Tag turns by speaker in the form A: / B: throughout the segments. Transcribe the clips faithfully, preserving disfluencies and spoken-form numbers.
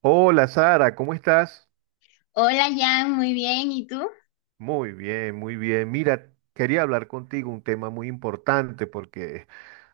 A: Hola Sara, ¿cómo estás?
B: Hola Jan, muy bien, ¿y tú?
A: Muy bien, muy bien. Mira, quería hablar contigo un tema muy importante porque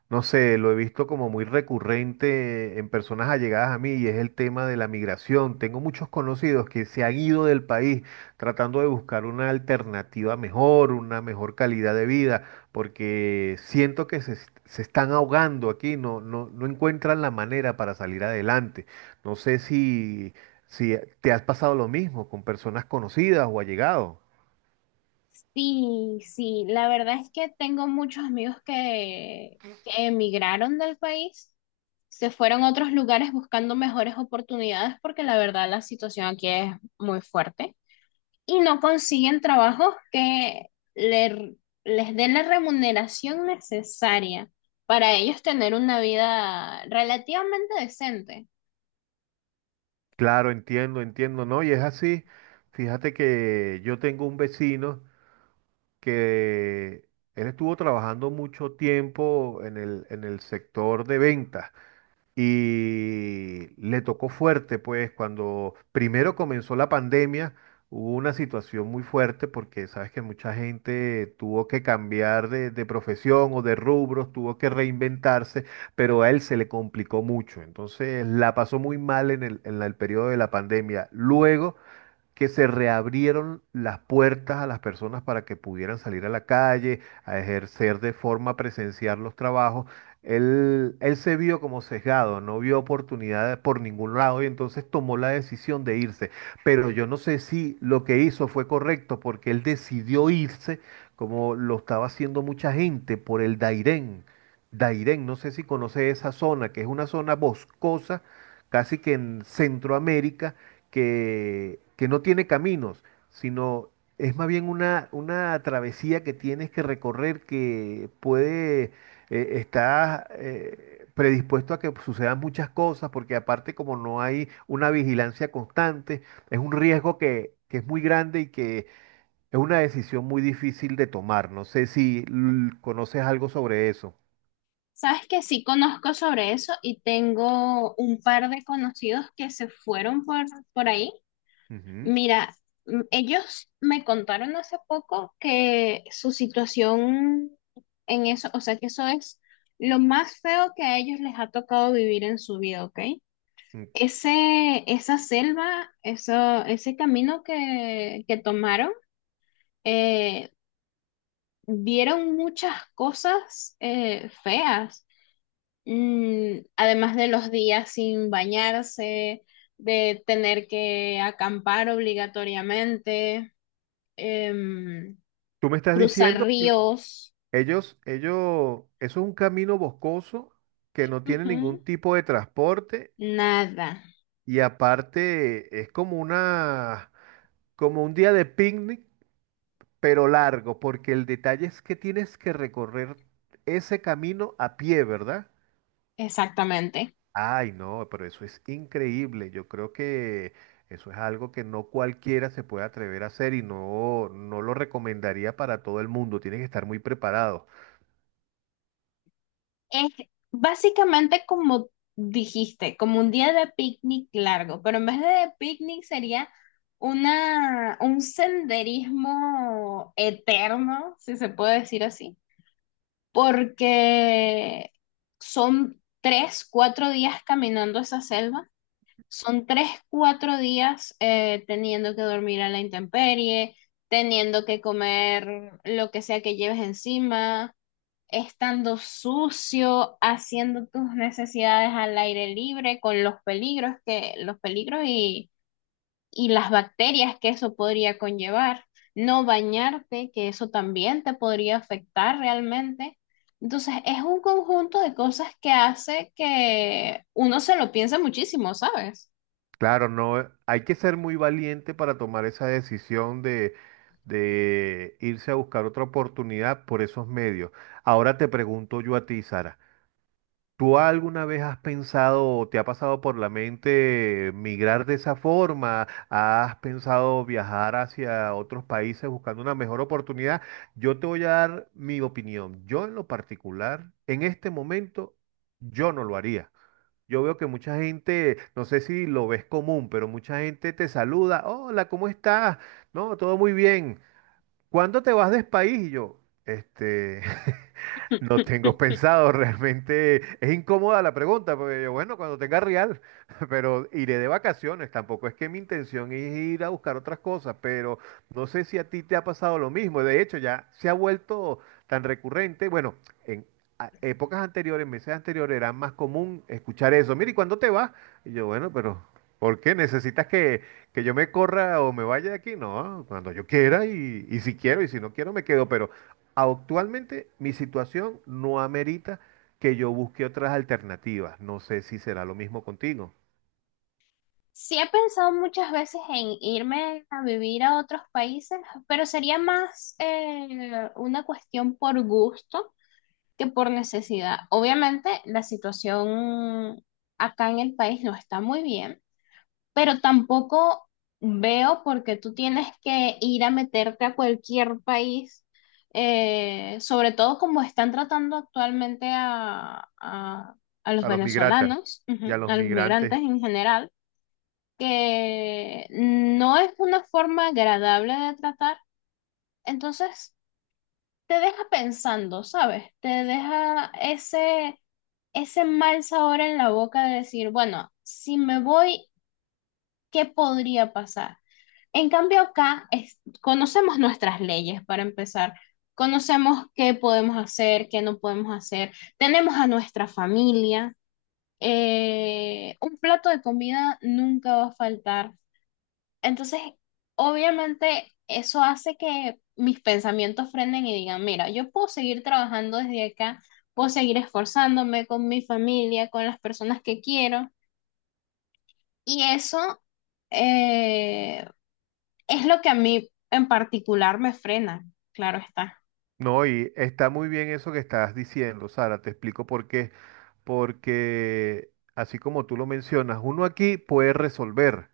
A: no sé, lo he visto como muy recurrente en personas allegadas a mí y es el tema de la migración. Tengo muchos conocidos que se han ido del país tratando de buscar una alternativa mejor, una mejor calidad de vida, porque siento que se, es- se están ahogando aquí, no, no, no encuentran la manera para salir adelante. No sé si, si te has pasado lo mismo con personas conocidas o allegados.
B: Sí, sí, la verdad es que tengo muchos amigos que, que emigraron del país, se fueron a otros lugares buscando mejores oportunidades porque la verdad la situación aquí es muy fuerte y no consiguen trabajos que le- les den la remuneración necesaria para ellos tener una vida relativamente decente.
A: Claro, entiendo, entiendo, ¿no? Y es así. Fíjate que yo tengo un vecino que él estuvo trabajando mucho tiempo en el, en el sector de ventas y le tocó fuerte, pues cuando primero comenzó la pandemia, hubo una situación muy fuerte porque sabes que mucha gente tuvo que cambiar de, de profesión o de rubros, tuvo que reinventarse, pero a él se le complicó mucho. Entonces la pasó muy mal en el, en la- el periodo de la pandemia. Luego que se reabrieron las puertas a las personas para que pudieran salir a la calle, a ejercer de forma presenciar los trabajos. Él, él se vio como sesgado, no vio oportunidades por ningún lado y entonces tomó la decisión de irse. Pero yo no sé si lo que hizo fue correcto porque él decidió irse como lo estaba haciendo mucha gente por el Dairén. Dairén, no sé si conoce esa zona, que es una zona boscosa, casi que en Centroamérica que, que no tiene caminos, sino es más bien una, una travesía que tienes que recorrer que puede, eh, está eh, predispuesto a que sucedan muchas cosas, porque aparte como no hay una vigilancia constante, es un riesgo que, que es muy grande y que es una decisión muy difícil de tomar. No sé si l- conoces algo sobre eso.
B: Sabes que sí conozco sobre eso y tengo un par de conocidos que se fueron por, por ahí.
A: Ujú.
B: Mira, mm, ellos me contaron hace poco que su situación en eso, o sea, que eso es lo más feo que a ellos les ha tocado vivir en su vida, ¿ok?
A: Mm.
B: Ese, esa selva, eso, ese camino que, que tomaron, eh, vieron muchas cosas eh, feas. Mm, además de los días sin bañarse, de tener que acampar obligatoriamente, em,
A: Tú me estás
B: cruzar
A: diciendo
B: ríos,
A: Ellos, ellos, eso es un camino boscoso que no tiene
B: ujú,
A: ningún tipo de transporte
B: nada,
A: y aparte es como una, como un día de picnic, pero largo, porque el detalle es que tienes que recorrer ese camino a pie, ¿verdad?
B: exactamente.
A: Ay, no, pero eso es increíble. Yo creo que eso es algo que no cualquiera se puede atrever a hacer y no, no lo recomendaría para todo el mundo. Tienes que estar muy preparado.
B: Es básicamente como dijiste, como un día de picnic largo, pero en vez de picnic sería una, un senderismo eterno, si se puede decir así, porque son tres, cuatro días caminando esa selva, son tres, cuatro días eh, teniendo que dormir a la intemperie, teniendo que comer lo que sea que lleves encima, estando sucio, haciendo tus necesidades al aire libre, con los peligros que, los peligros y las bacterias que eso podría conllevar, no bañarte, que eso también te podría afectar realmente. Entonces, es un conjunto de cosas que hace que uno se lo piense muchísimo, ¿sabes?
A: Claro, no, eh, hay que ser muy valiente para tomar esa decisión de, de irse a buscar otra oportunidad por esos medios. Ahora te pregunto yo a ti, Sara, ¿tú alguna vez has pensado o te ha pasado por la mente migrar de esa forma? ¿Has pensado viajar hacia otros países buscando una mejor oportunidad? Yo te voy a dar mi opinión. Yo en lo particular, en este momento, yo no lo haría. Yo veo que mucha gente, no sé si lo ves común, pero mucha gente te saluda. Hola, ¿cómo estás? No, todo muy bien. ¿Cuándo te vas del país? Y yo, este, no tengo pensado, realmente es incómoda la pregunta, porque yo, bueno, cuando tenga real, pero iré de vacaciones, tampoco es que mi intención es ir a buscar otras cosas, pero no sé si a ti te ha pasado lo mismo, de hecho ya se ha vuelto tan recurrente, bueno, en a- épocas anteriores, meses anteriores era más común escuchar eso, mire, ¿y cuándo te vas? Y yo, bueno, pero ¿por qué necesitas que, que yo me corra o me vaya de aquí? No, cuando yo quiera y, y si quiero y si no quiero me quedo, pero... actualmente mi situación no amerita que yo busque otras alternativas. No sé si será lo mismo contigo.
B: Sí he pensado muchas veces en irme a vivir a otros países, pero sería más eh, una cuestión por gusto que por necesidad. Obviamente, la situación acá en el país no está muy bien, pero tampoco veo por qué tú tienes que ir a meterte a cualquier país, eh, sobre todo como están tratando actualmente a, a- a los
A: A los migrantes
B: venezolanos,
A: y a
B: ujú,
A: los
B: a los
A: migrantes.
B: migrantes en general, que no es una forma agradable de tratar. Entonces, te deja pensando, ¿sabes? Te deja ese, ese mal sabor en la boca de decir, bueno, si me voy, ¿qué podría pasar? En cambio, acá es- conocemos nuestras leyes para empezar. Conocemos qué podemos hacer, qué no podemos hacer. Tenemos a nuestra familia. Eh, un plato de comida nunca va a faltar. Entonces, obviamente, eso hace que mis pensamientos frenen y digan, mira, yo puedo seguir trabajando desde acá, puedo seguir esforzándome con mi familia, con las personas que quiero. Y eso, eh, es lo que a mí en particular me frena, claro está.
A: No, y está muy bien eso que estás diciendo, Sara. Te explico por qué. Porque, así como tú lo mencionas, uno aquí puede resolver.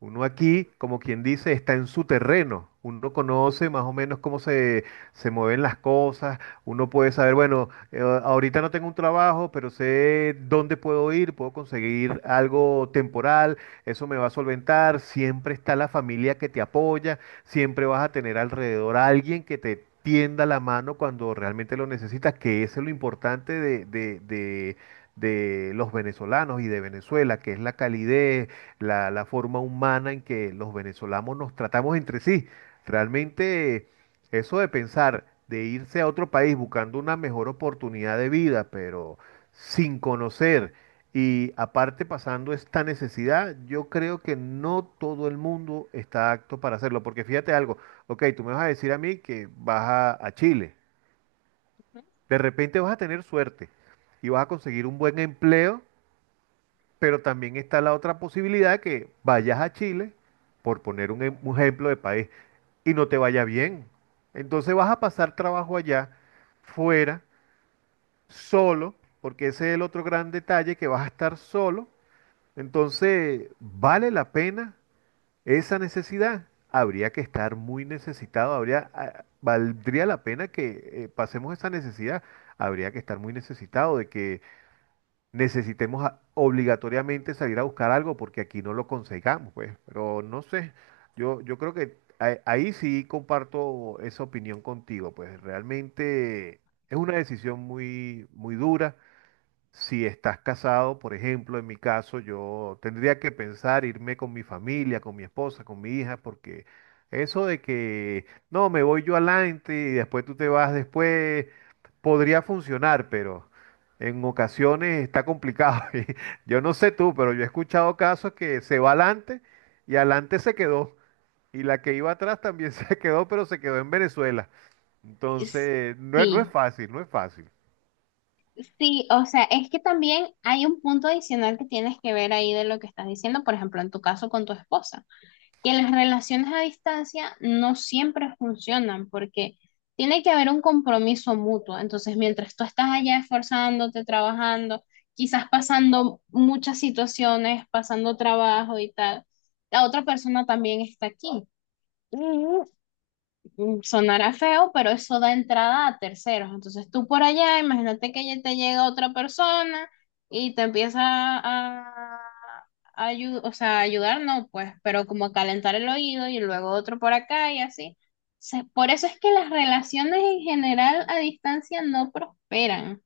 A: Uno aquí, como quien dice, está en su terreno. Uno conoce más o menos cómo se, se mueven las cosas. Uno puede saber, bueno, eh, ahorita no tengo un trabajo, pero sé dónde puedo ir, puedo conseguir algo temporal, eso me va a solventar. Siempre está la familia que te apoya, siempre vas a tener alrededor a alguien que te tienda la mano cuando realmente lo necesitas, que eso es lo importante de, de- de- de los venezolanos y de Venezuela, que es la calidez, la, la forma humana en que los venezolanos nos tratamos entre sí. Realmente eso de pensar de irse a otro país buscando una mejor oportunidad de vida, pero sin conocer y aparte, pasando esta necesidad, yo creo que no todo el mundo está apto para hacerlo. Porque fíjate algo, ok, tú me vas a decir a mí que vas a, a Chile. De repente vas a tener suerte y vas a conseguir un buen empleo, pero también está la otra posibilidad que vayas a Chile, por poner un, em- un ejemplo de país, y no te vaya bien. Entonces vas a pasar trabajo allá, fuera, solo, porque ese es el otro gran detalle, que vas a estar solo. Entonces, ¿vale la pena esa necesidad? Habría que estar muy necesitado, habría, ah, valdría la pena que eh, pasemos esa necesidad. Habría que estar muy necesitado de que necesitemos a- obligatoriamente salir a buscar algo porque aquí no lo consigamos, pues. Pero no sé, yo, yo creo que a- ahí sí comparto esa opinión contigo, pues realmente es una decisión muy, muy dura si estás casado, por ejemplo, en mi caso, yo tendría que pensar irme con mi familia, con mi esposa, con mi hija, porque eso de que no, me voy yo adelante y después tú te vas después, podría funcionar, pero en ocasiones está complicado. Y yo no sé tú, pero yo he escuchado casos que se va adelante y adelante se quedó. Y la que iba atrás también se quedó, pero se quedó en Venezuela.
B: Es-
A: Entonces, no, es- no es
B: Sí,
A: fácil, no es fácil.
B: sí, o sea, es que también hay un punto adicional que tienes que ver ahí de lo que estás diciendo, por ejemplo, en tu caso con tu esposa, que las relaciones a distancia no siempre funcionan porque tiene que haber un compromiso mutuo. Entonces, mientras tú estás allá esforzándote, trabajando, quizás pasando muchas situaciones, pasando trabajo y tal, la otra persona también está aquí. Mm, sonará feo, pero eso da entrada a terceros. Entonces tú por allá, imagínate que ya te llega otra persona y te empieza a, a ayu- o sea, a ayudar, no, pues, pero como a calentar el oído y luego otro por acá y así. Se- por eso es que las relaciones en general a distancia no prosperan.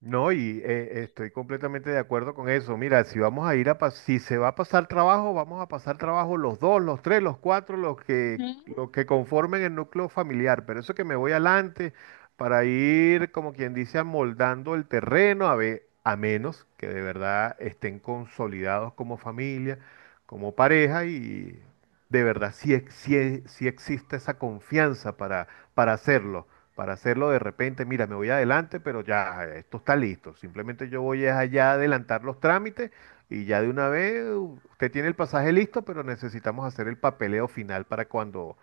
A: No, y eh, estoy completamente de acuerdo con eso. Mira, si vamos a ir a pas- si se va a pasar trabajo, vamos a pasar trabajo los dos, los tres, los cuatro, los que,
B: Ujú.
A: los que conformen el núcleo familiar. Pero eso que me voy adelante para ir, como quien dice, amoldando el terreno, a ve- a menos que de verdad estén consolidados como familia, como pareja, y de verdad sí, ex- sí, sí existe esa confianza para, para hacerlo para hacerlo de repente, mira, me voy adelante, pero ya, esto está listo. Simplemente yo voy es allá a adelantar los trámites y ya de una vez u- usted tiene el pasaje listo, pero necesitamos hacer el papeleo final para cuando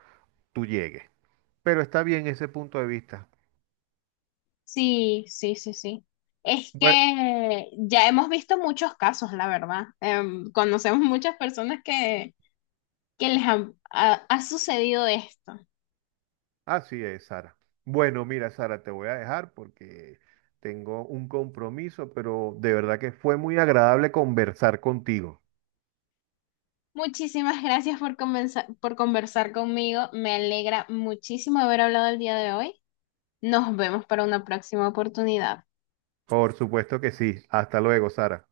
A: tú llegues. Pero está bien ese punto de vista.
B: Sí, sí, sí, sí. Es
A: Bueno,
B: que ya hemos visto muchos casos, la verdad. Em, conocemos muchas personas que que les ha, ha- ha sucedido esto.
A: así es, Sara. Bueno, mira, Sara, te voy a dejar porque tengo un compromiso, pero de verdad que fue muy agradable conversar contigo.
B: Muchísimas gracias por, comenza- por conversar conmigo. Me alegra muchísimo haber hablado el día de hoy. Nos vemos para una próxima oportunidad.
A: Por supuesto que sí. Hasta luego, Sara.